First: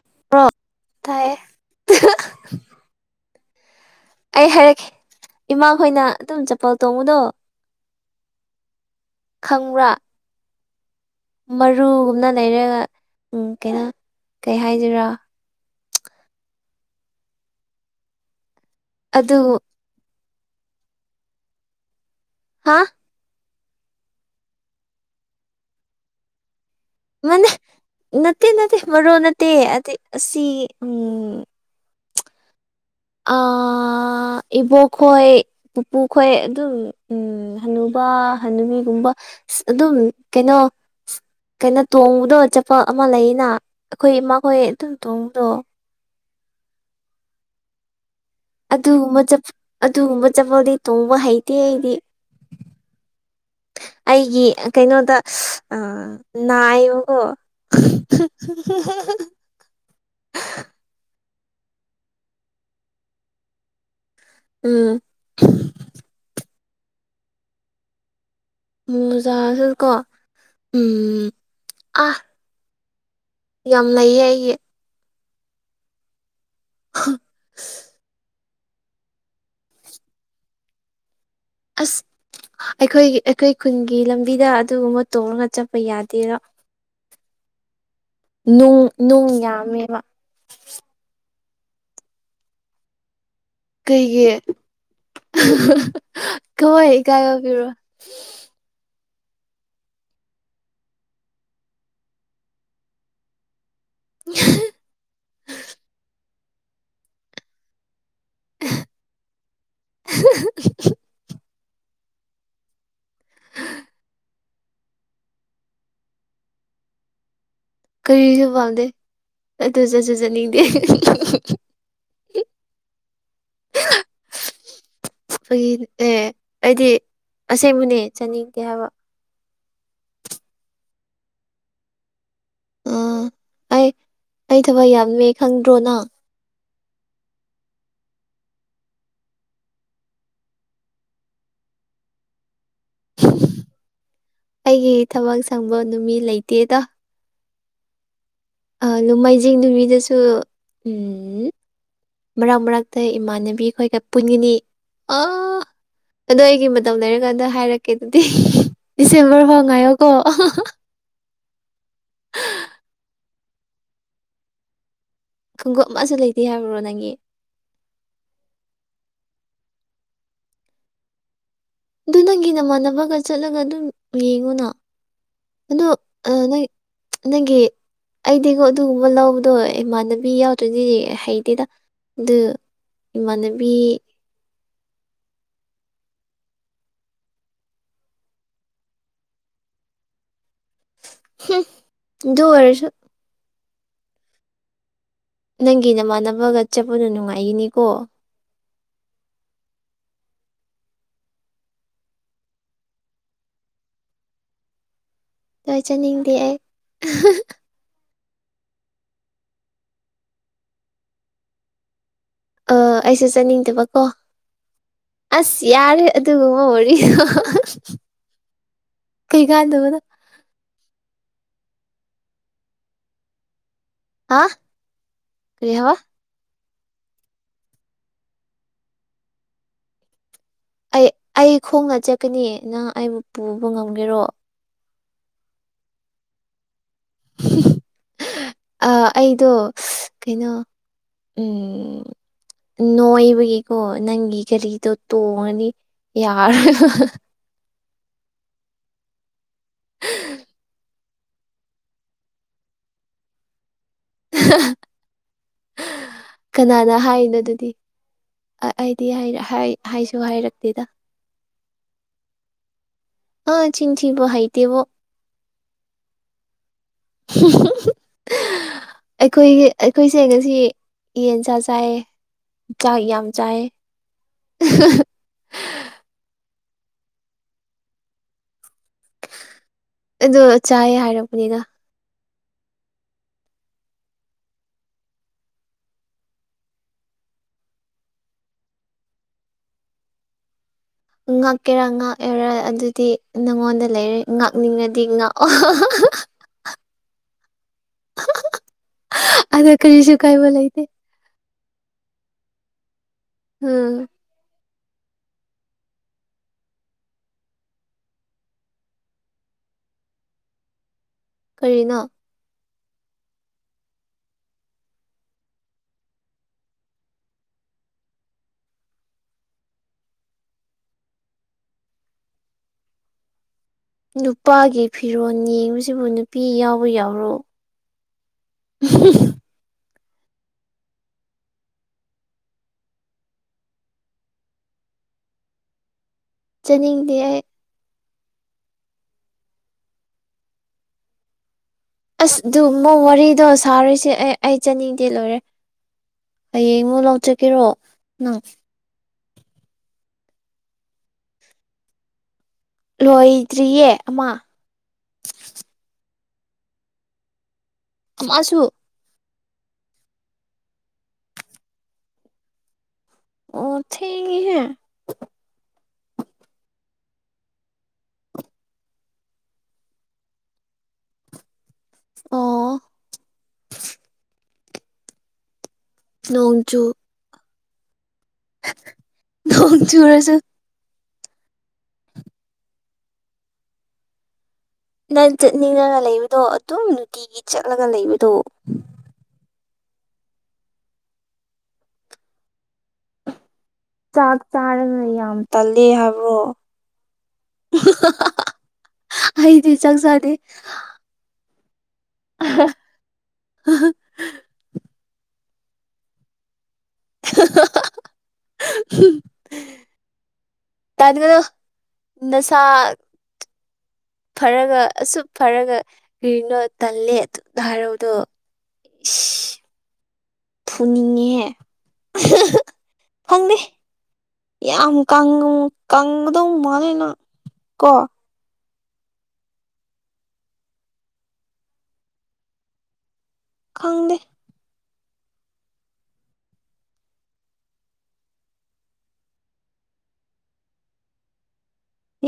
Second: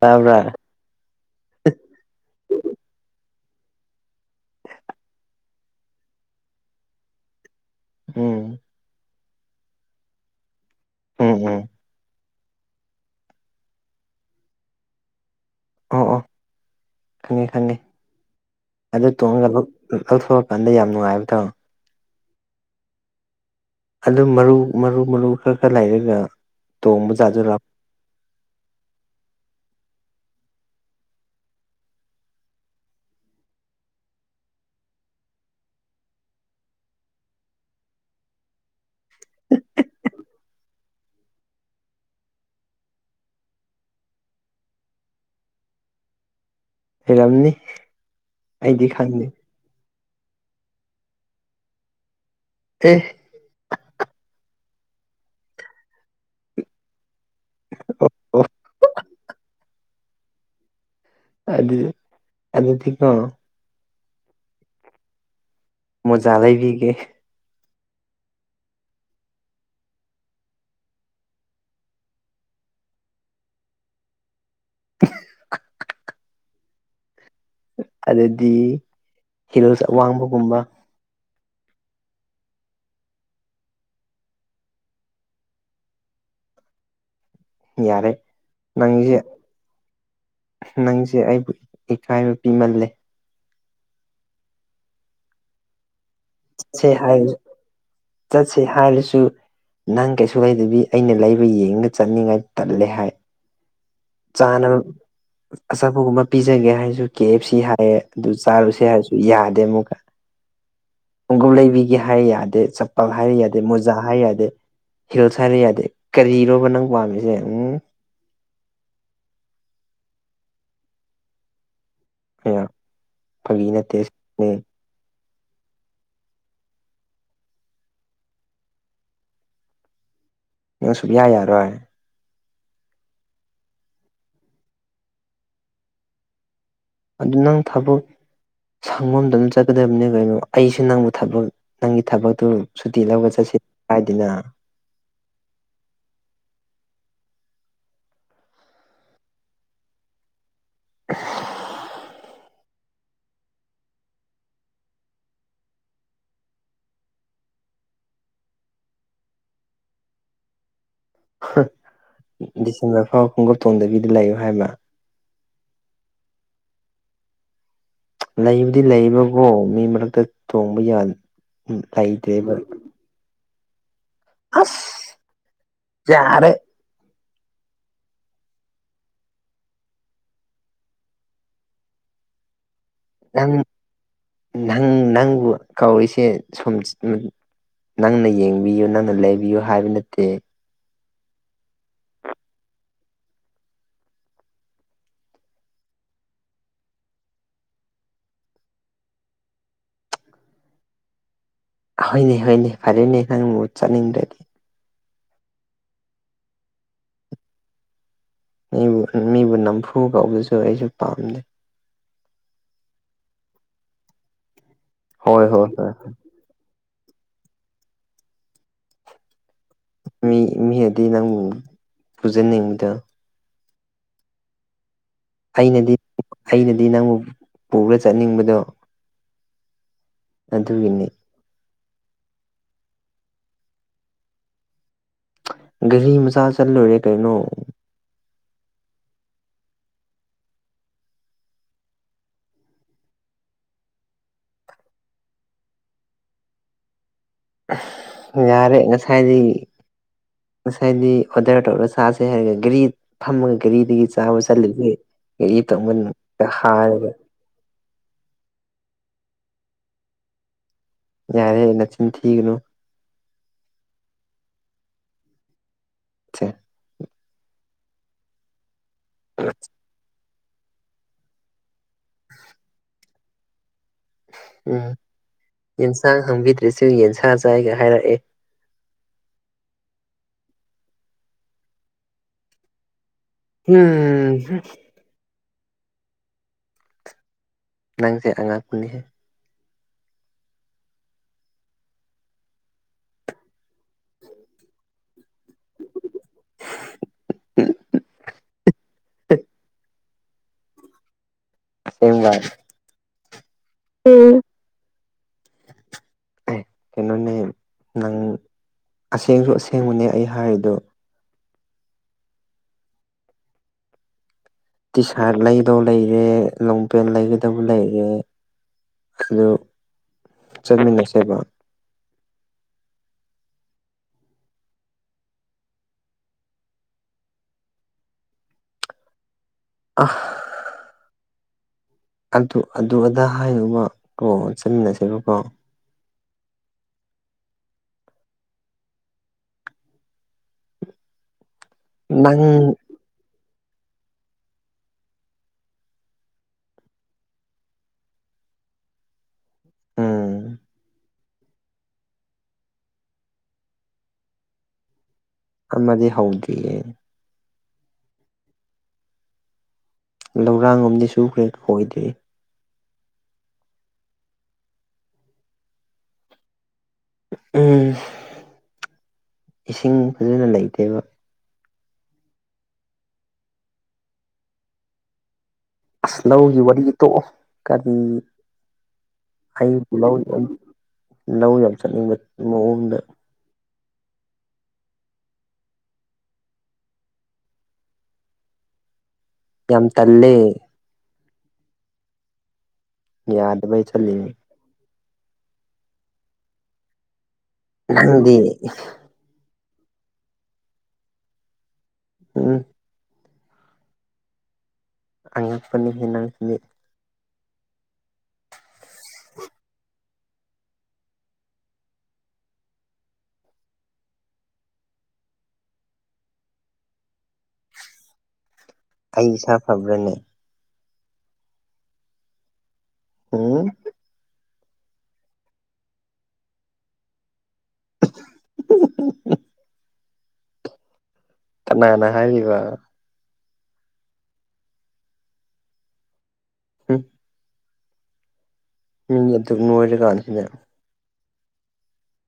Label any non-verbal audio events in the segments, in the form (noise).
ꯇꯕ꯭ꯔꯥ ꯇꯥꯏ ꯑꯩ ꯍꯥꯏꯔꯛꯈꯤꯦ ꯏꯃꯥꯈꯣꯏꯅ ꯑꯗꯨꯝ ꯆꯄꯜ ꯇꯣꯡꯉꯨꯗꯣ ꯎꯝ ꯈꯪꯕ꯭ꯔꯥ ꯎꯝ ꯎꯝ ꯃꯔꯨꯒꯨꯝꯅ ꯂꯩꯔꯒ ꯀꯩꯅꯣ ꯀꯩ ꯍꯥꯏꯗꯣꯏꯔꯥ ꯑꯣ ꯑꯣ ꯈꯪꯉꯦ ꯈꯪꯉꯦ ꯑꯗꯨ ꯇꯣꯡꯉꯒ ꯂ ꯑꯁꯣꯄꯥꯟꯗ ꯌꯥꯝ ꯅꯨꯡꯉꯥꯏꯕ ꯇ ꯊꯥꯃꯣ ꯍꯥ ꯑꯗꯨ ꯃꯔꯨ ꯃꯔꯨ ꯃꯔꯨ ꯈꯔ ꯈꯔ ꯂꯩꯔꯒ ꯇꯣꯡꯕꯖꯥꯠꯁꯨ ꯃꯅꯦ ꯂꯥꯄ ꯅꯠꯇꯦ ꯅꯠꯇꯦ ꯃꯔꯣ ꯅꯠꯇꯦ ꯑ ꯑꯁꯤ ꯎꯝ ꯏꯕꯣꯛ ꯈꯣꯏ ꯄꯨꯄꯨ ꯈꯣꯏ ꯑꯗꯨꯝ ꯍꯟꯅꯨꯕ ꯍꯅꯨꯕꯤꯒꯨꯝꯕ ꯑꯗꯨꯝ ꯀꯩꯅꯣ ꯀꯩꯅꯣ ꯇꯣꯡꯕꯗꯣ ꯆꯄ ꯑꯃ ꯂꯩꯅ ꯑꯩꯈꯣꯏ ꯃꯈꯈꯣꯏ ꯑꯗꯨꯝ ꯇꯣꯡꯕꯗꯣ ꯍꯔꯝꯅꯤ ꯑꯗꯨꯒꯨꯝꯕ ꯑꯗꯨꯒꯨꯝꯕ ꯆꯠꯄꯥꯎꯗꯤ ꯇꯣꯡꯕ ꯍꯩꯇꯦ ꯑꯩꯗꯤ ꯁꯤ ꯑꯩꯒꯤ ꯀꯩꯅꯣꯗ ꯅꯥꯏꯕꯀꯣ ꯑꯣ ꯑꯣ (unintelligible) ꯑꯗꯨꯗꯤ ꯑ ꯊꯤꯀꯣ ꯎꯝ ꯃꯖꯥꯗꯕꯤꯤꯒꯦ ꯃꯖꯥꯁ ꯀꯣ ꯎꯝ ꯑ ꯌꯥꯝ ꯂꯩꯌꯦ ꯑꯩꯒꯤ (unintelligible) (unintelligible) ꯑꯗꯨꯗꯤ ꯍꯤꯔꯣꯜꯁꯦ ꯑꯋꯥꯡꯕꯒꯨꯝꯕ ꯑꯁ ꯑꯩꯈꯣꯏꯒꯤ ꯑꯩꯈꯣꯏ ꯈꯨꯟꯒꯤ ꯂꯝꯕꯤꯗ ꯑꯗꯨꯒꯨꯝꯕ ꯇꯣꯡꯔꯒ ꯆꯠꯄ ꯌꯥꯗꯦꯔꯣ ꯌꯥꯔꯦ ꯅꯨꯡ ꯅꯪꯁꯦ ꯅꯨꯡ ꯌꯥꯝꯃꯦꯕ ꯅꯪꯁꯦ ꯑꯩꯕꯨ ꯏꯀꯥꯏꯕ ꯄꯤꯃꯜꯂꯦ ꯀꯩꯒꯤ ꯀꯃꯥꯏ ꯁꯦ ꯍꯥꯏ ꯏꯀꯥꯏꯕ ꯄꯤꯔꯣ ꯆꯠꯁꯦ ꯍꯥꯏꯔꯁꯨ ꯅꯪ ꯀꯩꯁꯨ ꯂꯩꯗꯕꯤ ꯑꯩꯅ ꯂꯩꯕ ꯌꯦꯡꯉꯒ ꯆꯠꯅꯤꯡꯉꯥꯏ ꯇꯜꯂꯦ ꯍꯥꯏ ꯆꯥꯅꯕ ꯑꯆꯥꯄꯣꯠ ꯀꯨꯝꯕꯥ ꯄꯤꯖꯒꯦ ꯍꯥꯏꯔꯁꯨ ꯀꯦ ꯑꯦꯐ ꯁꯤ ꯍꯥꯏꯌꯦ ꯑꯗꯨ ꯆꯥꯔꯨꯁꯦ ꯍꯥꯏꯔꯁꯨ ꯌꯥꯗꯦ ꯑꯃꯨꯛꯀ ꯎ ꯈꯣꯡꯒꯝ ꯂꯩꯕꯤꯒꯤ ꯍꯥꯏꯔ ꯌꯥꯗꯦ ꯆꯄꯜ ꯍꯥꯏꯔ ꯌꯥꯗꯦ ꯃꯣꯖꯥ ꯍꯥꯏꯔ ꯌꯥꯗꯦ ꯍꯤꯜꯁ ꯍꯥꯏꯔꯤ ꯌꯥꯗꯦ ꯀꯔꯤꯔꯣꯕ ꯅꯪ ꯄꯥꯝꯃꯤꯁꯦ ꯎꯝ ꯀꯔꯤꯁꯨ ꯄꯥꯎꯝꯗꯦ ꯑꯗꯨ ꯆꯠꯁꯨ ꯆꯠꯅꯤꯡꯗꯦ ꯑꯌꯥꯝ ꯐꯒꯤ ꯅꯠꯇꯦ ꯁꯤꯅꯦ ꯑꯩꯒꯤ ꯑꯦ ꯑꯩꯗꯤ ꯑꯁꯦꯡꯕꯅꯦ ꯆꯥꯅꯤꯡꯗꯦ ꯍꯥꯏꯕ ꯅꯪ ꯁꯨꯛꯌꯥ ꯌꯥꯔꯣꯏ ꯑꯥ ꯑꯩ ꯑꯩ ꯊꯕꯛ ꯌꯥꯝꯃꯦ ꯈꯪꯗ꯭ꯔꯣꯅ ꯑꯗꯨ ꯅꯪ ꯊꯕꯛ ꯁꯪꯐꯝꯝꯗ ꯑꯗꯨꯝ ꯆꯠꯀꯗꯕꯅꯤ ꯀꯩꯅꯣ ꯑꯩꯁꯨ ꯅꯪꯕꯨ ꯊꯕꯛ ꯅꯪꯒꯤ ꯊꯕꯛꯇꯨ ꯁꯨꯇꯤ ꯂꯧꯒ ꯆꯠꯁꯤ ꯍꯥꯏꯗꯅ ꯑꯩꯒꯤ ꯊꯕꯛ ꯁꯪꯕ ꯅꯨꯃꯤꯠ ꯂꯩꯇꯦꯗ ꯑꯥ ꯅꯣꯃꯥꯏꯖꯤꯡ ꯅꯨꯃꯤꯗꯁꯨ ꯎꯝ ꯃꯔꯛ ꯃꯔꯛꯇ ꯏꯃꯥꯟꯅꯕꯤꯈꯣꯏꯒ ꯄꯨꯟꯒꯅꯤ ꯑ ꯑꯗꯣ ꯑꯩꯒꯤ ꯃꯇꯝ ꯂꯩꯔꯀꯥꯟꯗ ꯍꯥꯏꯔꯛꯀꯦ ꯑꯗꯨꯗꯤ ꯗꯤꯁꯦꯝꯕꯔ ꯐꯥꯎ ꯉꯥꯏꯌꯣꯀꯣ ꯍꯥ ꯗꯤꯁꯦꯝꯕꯔ ꯐꯥꯎ ꯈꯣꯡꯎꯞ ꯇꯣꯡꯗꯕꯤꯗ ꯂꯩꯌꯨ ꯍꯥꯏꯕꯔꯥ ꯈꯣꯡꯒꯨꯞ ꯑꯃꯁꯨ ꯂꯩꯇꯦ ꯍꯥꯏꯕ꯭ꯔꯣ ꯅꯪꯒꯤ ꯂꯩꯕꯗꯤ ꯂꯩꯕꯀꯣ ꯃꯤ ꯃꯔꯛꯇ ꯇꯣꯡꯕ ꯌꯥꯗ ꯗꯨ ꯅꯪꯒꯤ ꯅꯃꯥꯟꯅꯕꯒ ꯆꯠꯂꯒ ꯑꯗꯨꯝ ꯌꯦꯡꯉꯨꯅ ꯑꯁ ꯑꯗꯣ ꯑꯥ ꯌꯥꯔꯦ ꯅꯪ ꯅꯪꯒꯤ ꯑꯩꯗꯤꯀꯣ ꯑꯗꯨꯒꯨꯝꯕ ꯂꯧꯕꯗꯣ ꯏꯃꯥꯟꯅꯕꯤ ꯌꯥꯎꯗ꯭ꯔꯗꯤ ꯍꯩꯇꯦꯗ ꯗꯨ ꯏꯃꯥꯟꯅꯕꯤ ꯅꯍꯟ ꯅꯪꯕꯨ ꯀꯧꯔꯤꯁꯦ ꯁꯨꯝ ꯎꯝ ꯅꯪꯅ ꯌꯦꯡꯕꯤꯌꯨ ꯅꯪꯅ ꯂꯩꯕꯤꯌꯨ ꯍꯥꯏꯕ ꯅꯠꯇꯦ ꯍꯝ ꯗꯨ ꯑꯣꯏꯔꯁꯨ ꯅꯪꯒꯤ ꯅꯃꯥꯟꯅꯕꯒ ꯆꯠꯄꯗꯣ ꯅꯨꯡꯉꯥꯏꯒꯅꯤꯀꯣ ꯍꯣꯏꯅꯦ ꯍꯣꯏꯅꯦ ꯐꯔꯦꯅꯦ ꯅꯪꯕꯨ ꯆꯠꯅꯤꯡꯗ꯭ꯔꯗꯤ ꯂꯣꯏꯖꯅꯤꯡꯗꯦ ꯑꯩ ꯃꯤꯕꯨ ꯃꯤꯕꯨ ꯅꯝꯐꯨ ꯀꯧꯕꯁꯨ ꯑꯩꯁꯨ ꯄꯥꯝꯗꯦ ꯑ ꯑꯩꯁꯨ ꯆꯠꯅꯤꯡꯗꯕꯀꯣ ꯍꯣꯏ ꯑꯁ ꯍꯣꯏ ꯍꯣꯏ ꯌꯥꯔꯦ ꯗꯨꯒꯨꯝꯕ ꯋꯥꯔꯤ ꯀꯩꯀꯥꯟꯗꯕꯗ ꯃꯤ ꯃꯤ ꯑꯗꯤ ꯅꯪꯕꯨ ꯄꯨꯖꯅꯤꯡꯗ ꯑꯥ ꯑꯩꯅꯗꯤ ꯑꯩꯅꯗꯤ ꯅꯪꯕꯨ ꯄꯨꯔ ꯆꯠꯅꯤꯡꯕꯗꯣ ꯑꯗꯨꯒꯤꯅꯤ ꯑꯩ ꯑꯩ ꯈꯣꯡꯅ ꯆꯠꯀꯅꯤ ꯅꯪ ꯑꯩꯕꯨ ꯄꯨꯕ ꯉꯝꯒꯦꯔꯣ ꯒꯔꯤ ꯃꯁꯥ ꯆꯜꯂꯨꯔꯦ ꯀꯩꯅꯣ ꯑ ꯑꯩꯗꯣ ꯀꯩꯅꯣ ꯎꯝ ꯅꯣꯏꯕꯒꯤꯀꯣ ꯅꯪꯒꯤ ꯒꯥꯔꯤꯗꯣ ꯇꯣꯡꯉꯗꯤ ꯌꯥꯔꯣꯏ ꯌꯥꯔꯦ ꯉꯁꯥꯏꯗꯤ ꯉꯁꯥꯏꯗꯤ ꯑꯣꯔꯗꯔ ꯇꯧꯔꯒ ꯁꯥꯥꯁꯦ ꯍꯥꯏꯔꯒ ꯒꯥꯔꯤ ꯐꯝꯃꯒ ꯘꯔꯤꯗꯒꯤ ꯆꯥꯕ ꯆꯠꯂꯤꯁꯦ ꯑꯩ ꯇꯣꯒꯟ ꯍꯥꯔꯒ ꯩꯅ ꯑꯗꯨꯗꯤ ꯑꯩꯗꯤ ꯍꯥꯏꯁꯨ ꯍꯥꯏꯔꯛꯇꯦꯗ ꯌꯥꯔꯦ ꯅꯆꯤꯟ ꯊꯤꯛꯅ ꯑ ꯆꯤꯟꯁꯤꯤꯕꯣ ꯍꯥꯏꯥꯏꯇꯦꯕꯣ (unintelligible) ꯑꯩꯈꯣꯏꯒꯤ ꯑꯩꯈꯣꯏꯁꯦ ꯉꯁꯤ ꯌꯦꯟꯁꯥ ꯆꯥꯏ ꯆꯥꯛ ꯌꯥꯝ ꯆꯥꯏ ꯎꯝ ꯌꯦꯟꯁꯥꯡ ꯍꯥꯡꯕꯤꯗ꯭ꯔꯁꯨ ꯌꯦꯟꯁꯥ ꯆꯥꯏꯒ ꯍꯥꯏꯔꯛꯑꯦ ꯑꯗꯣ ꯆꯥꯏ ꯍꯥꯏꯔꯛꯄꯅꯤꯅ ꯎꯝ ꯍꯨꯝ ꯅꯪꯁꯦ ꯑꯉꯛꯄꯅꯤꯍꯦ ꯉꯛꯀꯦꯔꯥ ꯉꯛꯑꯦꯔꯥ ꯑꯗꯨꯗꯤ ꯅꯉꯣꯟꯗ ꯂꯩꯔꯦ ꯉꯛꯅꯤꯡꯉꯗꯤ ꯉꯛꯑꯣ ꯑꯗꯨ ꯀꯔꯤꯁꯨ ꯀꯥꯏꯕ ꯂꯩꯇꯦ (unintelligible) ꯑꯥ ꯎꯪ ꯑꯥꯏ ꯀꯩꯅꯣꯅꯦꯍꯦ ꯅꯪ ꯑꯁꯦꯡꯁꯨ ꯑꯁꯦꯡꯕꯅꯦ ꯑꯩ ꯍꯥꯏꯔꯤꯗꯣ ꯀꯔꯤꯅꯣ ꯇꯤ ꯁꯥꯠ ꯂꯩꯗꯧ ꯂꯩꯔꯦ ꯂꯣꯡꯄꯦꯟ ꯂꯩꯒꯗꯕ ꯂꯩꯔꯦ ꯑꯗꯨ ꯆꯠꯃꯤꯟꯅꯁꯦꯕ ꯅꯨꯄꯥꯒꯤ ꯐꯤꯔꯣꯜ ꯌꯦꯡꯕꯁꯤꯕꯨ ꯅꯨꯄꯤ ꯌꯥꯎꯕ ꯌꯥꯎꯔꯣ ꯎ ꯑꯍ ꯑꯗꯨ ꯑꯗꯨ ꯑꯗꯥ ꯍꯥꯏꯌꯨꯕ ꯀꯣꯛ ꯆꯠꯃꯤꯟꯅꯁꯕꯀꯣ ꯆꯠꯅꯤꯡꯗꯦ ꯑꯩ ꯑꯁ ꯑꯗꯨ ꯅꯪ ꯃꯣꯏ ꯋꯥꯔꯤꯗꯣ ꯁꯥꯔꯤꯁꯦ ꯑꯩ ꯑꯩ ꯆꯅꯤꯗꯤ ꯂꯣꯏꯔꯦ ꯍꯌꯦꯡ ꯑꯃꯨ ꯂꯧꯆꯒꯦꯔꯣ ꯅꯪ ꯑꯣꯝ ꯂꯣꯏꯗ꯭ꯔꯤꯌꯦ ꯑꯃ ꯑꯃꯗꯤ ꯍꯧꯗ꯭ꯔꯤꯌꯦ ꯑꯁꯨ ꯂꯧꯔꯥꯡ ꯑ ꯁꯨꯈ꯭ꯔꯦꯛ ꯀꯣꯏꯗꯦ ꯑꯣ ꯊꯍꯦ ꯎ ꯏꯁꯤꯡ ꯐꯖꯅ ꯂꯩꯇꯦꯕ ꯑꯣ ꯑꯁ ꯂꯧꯒꯤ ꯋꯥꯔꯤ ꯅꯣꯡꯆꯨ ꯇꯣꯛꯑꯣ ꯀꯔꯤ ꯅꯣꯡ ꯑꯩꯨꯕꯨ ꯂꯧ ꯆꯨꯔꯁꯨ ꯂꯧ ꯌꯥꯝ ꯆꯠꯅꯤꯡꯕ ꯃꯑꯣꯡꯗ ꯅꯪ ꯆꯠꯅꯤꯡꯉꯒ ꯂꯩꯕꯗꯣ ꯑꯗꯨꯝ ꯅꯨꯡꯇꯤꯒꯤ ꯆꯠꯂꯒ ꯂꯩꯕꯗꯣ ꯌꯥꯝ ꯇꯜꯂꯦ ꯌꯥ ꯑꯗꯨꯗ ꯆꯥꯛ ꯆꯥꯔꯒ ꯌꯥꯝ ꯇꯜꯂ ꯍꯥꯏꯕ꯭ꯔꯣ ꯅꯪꯗꯤ ꯑꯩꯗꯤ ꯆꯥꯛ ꯆꯥꯗꯦ ꯎꯝ ꯑ ꯑꯉꯥꯡ ꯐꯅꯤ ꯍꯟꯅꯁꯤꯗꯤ ꯎ ꯇꯗ ꯃꯅꯣ ꯅꯁꯥ ꯐꯔꯒ ꯑꯁꯨꯛ ꯐꯔꯒ ꯀꯔꯤꯅꯣ ꯇꯜꯂꯦ ꯑꯗꯨꯅ ꯍꯥꯏꯔꯧꯗꯣ ꯑꯩ ꯏꯁꯥ ꯐꯕ꯭ꯔꯅꯦ ꯐꯨꯅꯤꯡꯉꯤꯍ‌ꯦ (unintelligible) ꯈꯪꯗ‌ꯦ ꯎꯝ ꯌꯥꯝ ꯀꯪꯕꯗꯧ ꯃꯥꯂꯦꯅꯪ ꯀꯣ (unintelligible) ꯀꯅꯥꯅ ꯍꯥꯏꯔꯤꯕ ꯈꯪꯗꯦ ꯍꯝ ꯅꯪꯗꯤ ꯑꯗꯨꯝ ꯅꯣꯏꯔꯀꯥꯟꯁꯤꯗ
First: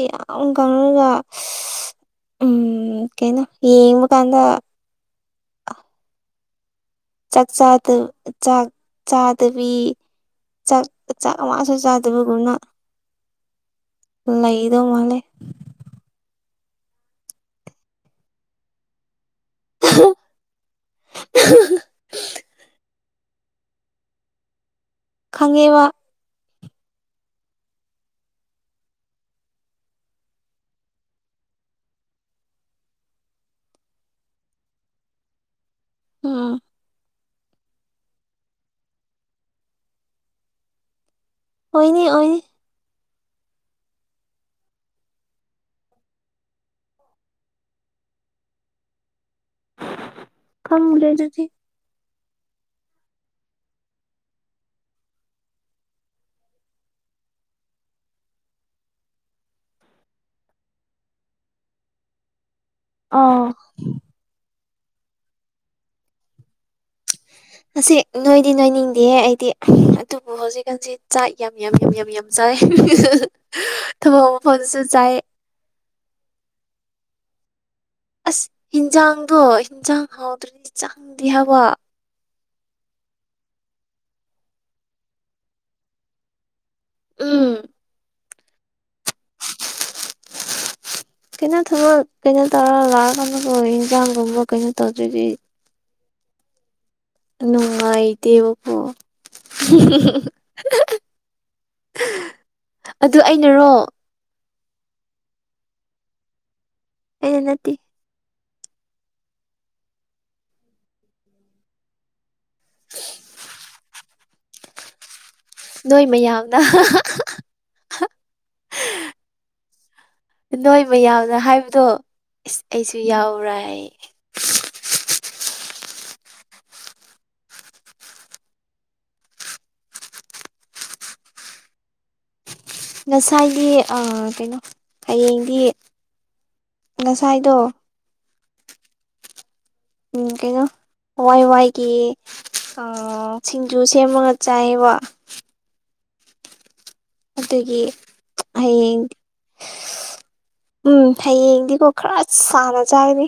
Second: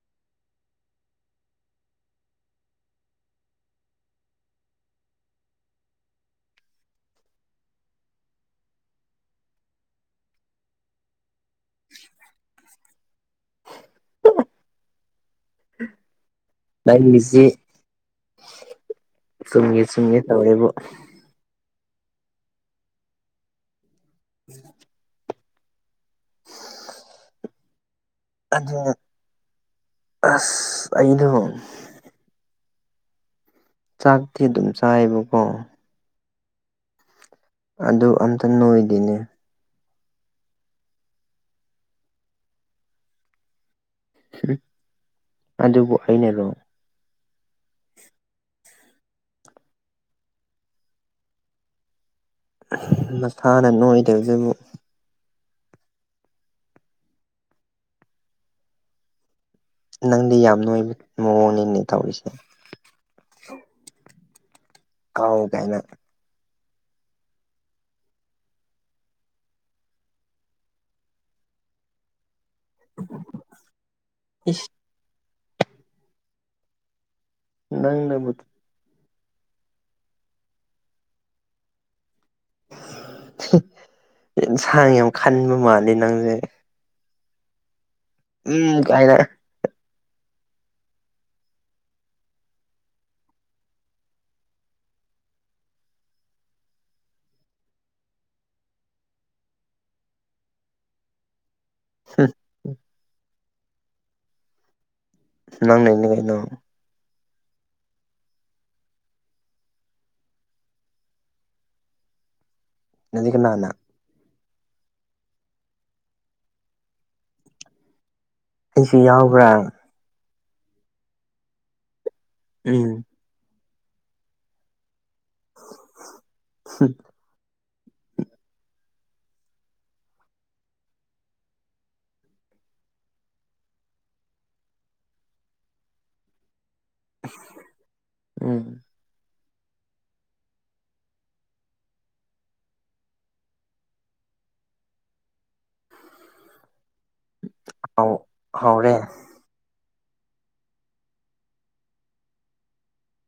ꯌꯥꯝ ꯀꯪꯉꯒ ꯎꯝ ꯀꯩꯅꯣ ꯌꯦꯡꯕ ꯀꯥꯟꯗ ꯆꯥꯛ ꯆꯗ ꯆꯥꯛ ꯆꯥꯗꯕꯤ ꯆꯥꯛ ꯆꯥꯛ ꯋꯥꯁꯨ ꯆꯥꯗꯕꯒꯨꯝꯅ ꯂꯩꯗꯧ ꯃꯥꯂꯦ ꯂꯏꯟ ꯖꯤ ꯆꯨꯝꯒꯦ ꯆꯨꯝꯒꯦ ꯇꯧꯋꯦꯕꯨ ꯑ ꯎ ꯈꯪꯉꯦꯕ ꯑꯗꯨꯅ ꯑꯁ ꯑꯩꯗꯣ ꯆꯥꯛꯇꯤ ꯑꯗꯨꯝ ꯆꯥꯏꯌꯦꯕꯀꯣ ꯎꯥ ꯑꯗꯨ ꯑꯝꯇ ꯅꯣꯏꯗꯤꯅꯦ ꯑꯣꯏꯅꯤ ꯑꯣꯏꯅꯤ ꯑꯗꯨꯕꯨ ꯑꯩꯅꯣ ꯈꯪꯂ‌ꯦꯗꯨꯗꯤ ꯃꯁꯥꯅ ꯅꯣꯏꯗꯕꯁꯤꯕꯨ ꯅꯪꯗꯤ ꯌꯥꯝ ꯅꯣꯏꯕ ꯃꯑꯣꯡꯅꯤꯅꯦ ꯇꯧꯔꯤꯁꯦ ꯑꯥ ꯀꯣ ꯒꯥꯏꯅ ꯑꯁꯤ ꯅꯣꯏꯗꯤ ꯅꯣꯏꯅꯤꯡꯗꯦ ꯑꯩꯗꯤ ꯑꯗꯨꯕꯨ ꯍꯧꯖꯤꯛꯀꯥꯟꯁꯤ ꯆꯥꯛ ꯌꯥꯝ ꯌꯥꯝ ꯌꯥꯝ ꯌꯥꯝ ꯌꯥꯝ ꯆꯥꯏ ꯊꯕꯛ ꯏꯁ ꯃꯐꯝꯗꯁꯨ ꯆꯥꯏ ꯅꯪꯅ ꯑꯁ ꯍꯟꯖꯥꯡꯗꯣ ꯍꯟꯖꯥꯡ ꯍꯥꯎꯗ꯭ꯔꯗꯤ ꯆꯪꯗꯦ ꯍꯥꯏꯕ ꯏꯟꯁꯥꯡ ꯌꯥꯝ ꯈꯟꯕ ꯃꯥꯜꯂ‌ꯦ ꯅꯪꯁꯦ ꯎꯝ ꯎꯝ ꯀꯥꯏꯅ ꯀꯩꯅꯣ ꯊꯕꯛ ꯀꯩꯅꯣ ꯇꯧꯔ ꯂꯥꯛꯑꯀꯥꯟꯗꯁꯨ ꯌꯦꯟꯖꯥꯡꯒꯨꯝꯕ ꯀꯩꯅꯣ ꯇꯧꯗ꯭ꯔꯗꯤ ꯅꯨꯡꯉꯥꯏꯇꯦꯕꯀꯣ ꯍꯝ ꯑꯗꯨ ꯑꯩꯅꯔꯣ ꯅꯪ ꯂꯩꯅꯤ ꯀꯩꯅ‌ꯣ ꯑꯩꯅ ꯅꯠꯇ‌ꯦ ꯅꯗꯤ ꯀꯅꯥꯅ ꯅꯣꯏ ꯃꯌꯥꯝꯅ ꯑꯩꯁꯨ ꯌꯥꯎꯕ꯭ꯔꯥ ꯅꯣꯏ ꯃꯌꯥꯎꯅ ꯍꯥꯏꯕꯗꯣ ꯏꯁ ꯎꯝ ꯑꯩꯁꯨ ꯌꯥꯎꯕꯔꯥꯌ‌ꯦ ꯍꯝ ꯉꯁꯥꯏꯒꯤ ꯑꯥ ꯀꯩꯅꯣ ꯍꯌꯦꯡꯗꯤ ꯉꯁꯥꯏꯗ‌ꯣ ꯎꯝ ꯍ ꯀꯦꯉ ꯍꯋꯥꯏ ꯋꯥꯏꯒꯤ ꯁꯤꯡꯖꯨ ꯁꯦꯝꯃꯒ ꯆꯥꯏꯑꯕ ꯑꯗꯨꯒꯤ ꯍꯥꯎ ꯍꯥꯎꯔꯦ ꯍꯌꯦꯡ ꯎꯝ ꯍꯌꯦꯡꯗꯤꯀꯣ ꯈꯔ ꯁꯥꯟꯅ ꯆꯥꯏꯅꯤ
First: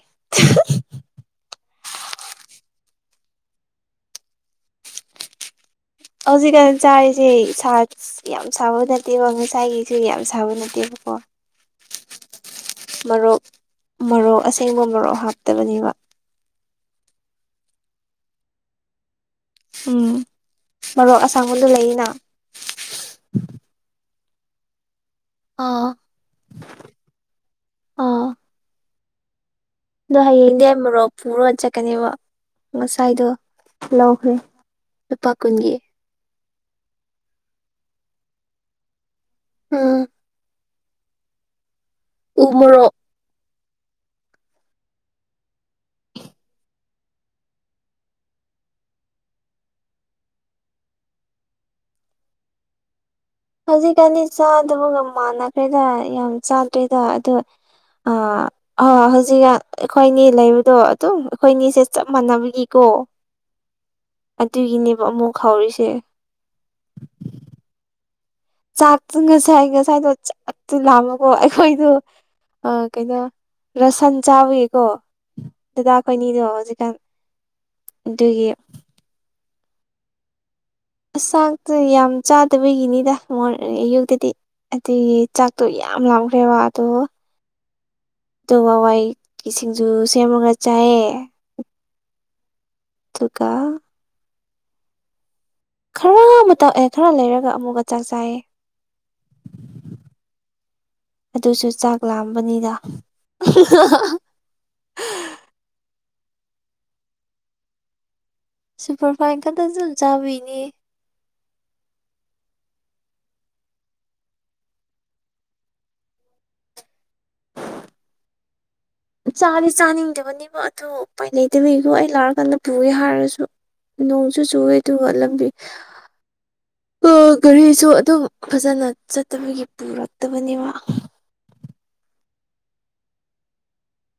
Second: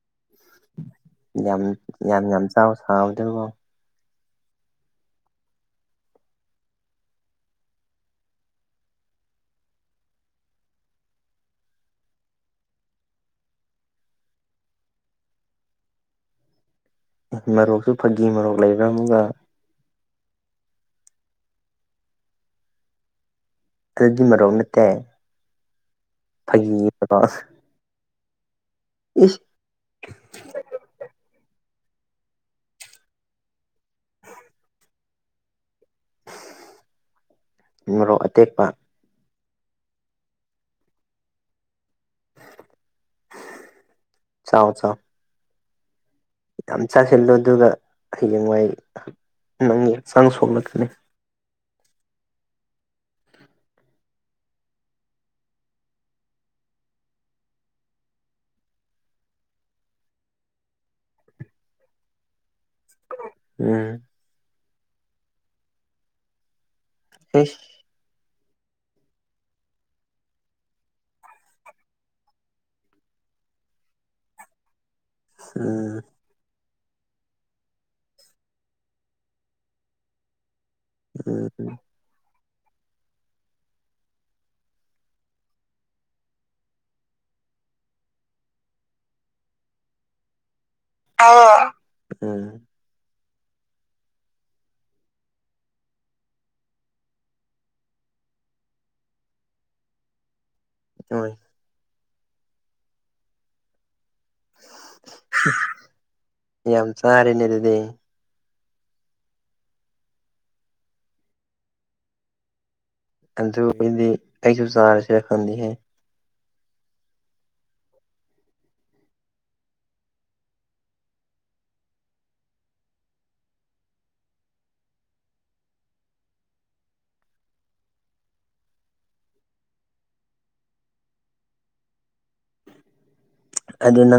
ꯌꯥꯝ ꯌꯥꯝ ꯌꯥꯝ ꯆꯥꯎ ꯁꯥꯎꯕꯗꯕꯣ ꯑꯖꯤꯛꯀꯥꯟ ꯆꯥꯔꯤꯁꯤ ꯁꯥꯠ ꯑ ꯌꯥꯝ ꯁꯥꯕ ꯅꯠꯇꯦꯕ ꯉꯁꯥꯏꯒꯤꯁꯨ ꯌꯥꯝ ꯁꯥꯕ ꯅꯠꯇꯦꯕꯀꯣ ꯃꯔꯣꯛ ꯃꯔꯣꯛ ꯑꯁꯦꯡꯕ ꯃꯣꯔꯣꯛ ꯍꯥꯞꯇꯕꯅꯦꯕ ꯃꯔꯣꯛꯁꯨ ꯐꯥꯒꯤ ꯃꯔꯣꯛ ꯂꯩꯕ ꯑꯃꯒ ꯎꯝ ꯃꯔꯣꯛ ꯑꯁꯥꯡꯕꯗꯨ ꯂꯩꯌꯦꯅ ꯑꯗꯨꯗꯤ ꯃꯣꯔꯣꯛ ꯅꯠꯇꯦ ꯑꯥ ꯐꯥꯒꯤꯒꯤ ꯃꯣꯔꯣꯛ ꯑꯥ ꯏꯁ ꯑꯗꯣ ꯍꯌꯦꯡꯗꯤ ꯑꯩ ꯃꯣꯔꯣꯛ ꯄꯨꯔꯒ ꯆꯠꯀꯅꯦꯕ ꯉꯁꯥꯏꯗꯣ ꯂꯧꯈ꯭ꯔꯦ ꯂꯨꯄꯥ ꯀꯨꯟꯒꯤ ꯃꯣꯔꯣꯛ ꯑꯇꯦꯛꯄ ꯎꯝ ꯎ ꯃ‌ꯣꯔꯣꯛ ꯆꯥꯎ ꯆꯥꯎ ꯌꯥꯝ ꯆꯥꯁꯤꯜꯂꯨ ꯑꯗꯨꯒ ꯍꯌꯦꯡꯋꯥꯏ ꯅꯪꯒꯤ ꯍꯛꯆꯥꯡ ꯁꯣꯛꯂꯛꯀꯅꯤ ꯍꯧꯖꯤꯛꯀꯥꯟꯗꯤ ꯆꯥꯗꯕꯒ ꯃꯥꯟꯅꯈ꯭ꯔꯦꯗ ꯌꯥꯝ ꯆꯥꯗ꯭ꯔ‌ꯦꯗ ꯑꯗꯣ ꯑꯥ ꯑ ꯍꯧꯖꯤꯛꯀꯥꯟ ꯑꯩꯈꯣꯏꯅꯤ ꯂꯩꯕꯗꯣ ꯑꯗꯨꯝ ꯑꯩꯈꯣꯏꯅꯤꯁꯦ ꯆꯞ ꯃꯥꯟꯅꯕꯒꯤꯀꯣ ꯎꯝ ꯑꯗꯨꯒꯤꯅꯦꯕ ꯑꯃꯨꯛ ꯈꯥꯎꯔꯤꯁꯦ ꯑꯩꯁ ꯆꯥꯛꯇꯨ ꯉꯁꯥꯏ ꯉꯁꯥꯏꯗꯣ ꯆꯥꯛꯇꯨ ꯂꯥꯝꯕꯀꯣ ꯑꯩꯈꯣꯏꯗꯣ ꯑ ꯀꯩꯅꯣ ꯔꯁꯟ ꯆꯥꯕꯒꯤꯀꯣ ꯗꯗꯥ ꯎꯝ ꯑꯩꯈꯣꯏꯅꯤꯗꯣ ꯍꯧꯖꯤꯛꯀꯥꯟ ꯑꯗꯨꯒꯤ ꯆꯥꯛꯇꯣ ꯎꯝ ꯌꯥꯝ ꯆꯥꯗꯕꯒꯤꯅꯤꯗ ꯑꯌꯨꯛꯇꯗꯤ ꯑꯗꯨꯒꯤ ꯆꯥꯛꯇꯣ ꯌꯥꯝ ꯂꯥꯎꯈ꯭ꯔꯦꯕ ꯑꯗꯣ ꯑꯗꯨꯒ ꯍꯋꯥꯏ ꯁꯤꯡꯖꯨ ꯁꯦꯝꯃꯒ ꯆꯥꯏꯑꯦ ꯑ ꯎꯝ ꯑꯗꯨꯒ ꯈꯔ ꯑꯃ ꯇꯛꯑꯦ ꯈꯔ ꯂꯩꯔꯒ ꯑꯃꯨꯛꯀ ꯆꯥꯛ ꯆꯥꯏꯌꯦ ꯍꯣꯏ ꯑꯗꯨꯁꯨ ꯆꯥꯛ ꯂꯥꯝꯕꯅꯤꯗ (unintelligible) (unintelligible) ꯌꯥꯝ ꯆꯥꯔꯦꯅꯦ ꯑꯗꯨꯗꯤ ꯁꯨꯄꯔ ꯐꯥꯏꯟ ꯈꯛꯇꯁꯨ ꯑꯗꯨ ꯆꯥꯕꯤꯅꯤ ꯑꯗꯨꯗꯤ ꯑꯩꯁꯨ ꯆꯥꯁꯤꯔ ꯈꯡꯗꯦ ꯍꯦ (inaudible) ꯆꯥꯗꯤ ꯆꯥꯅꯤꯡꯗꯕꯅꯦꯕ ꯑꯗꯨ ꯎꯄꯥꯏ ꯂꯩꯇꯕꯒꯤꯀꯣ ꯑꯩ ꯂꯥꯛꯔꯀꯥꯟꯗ ꯄꯨꯒꯦ ꯍꯥꯏꯔꯁꯨ ꯅꯣꯡꯁꯨꯨ ꯆꯨꯋꯦ ꯑꯗꯨꯒ ꯂꯝꯕꯤ ꯒꯥꯔꯤꯁꯨ ꯑꯗꯨꯝ ꯐꯖꯅ ꯆꯠꯇꯕꯒꯤ ꯄꯨꯔꯛꯇꯕꯅꯦꯕ ꯑꯗꯨ ꯅꯪ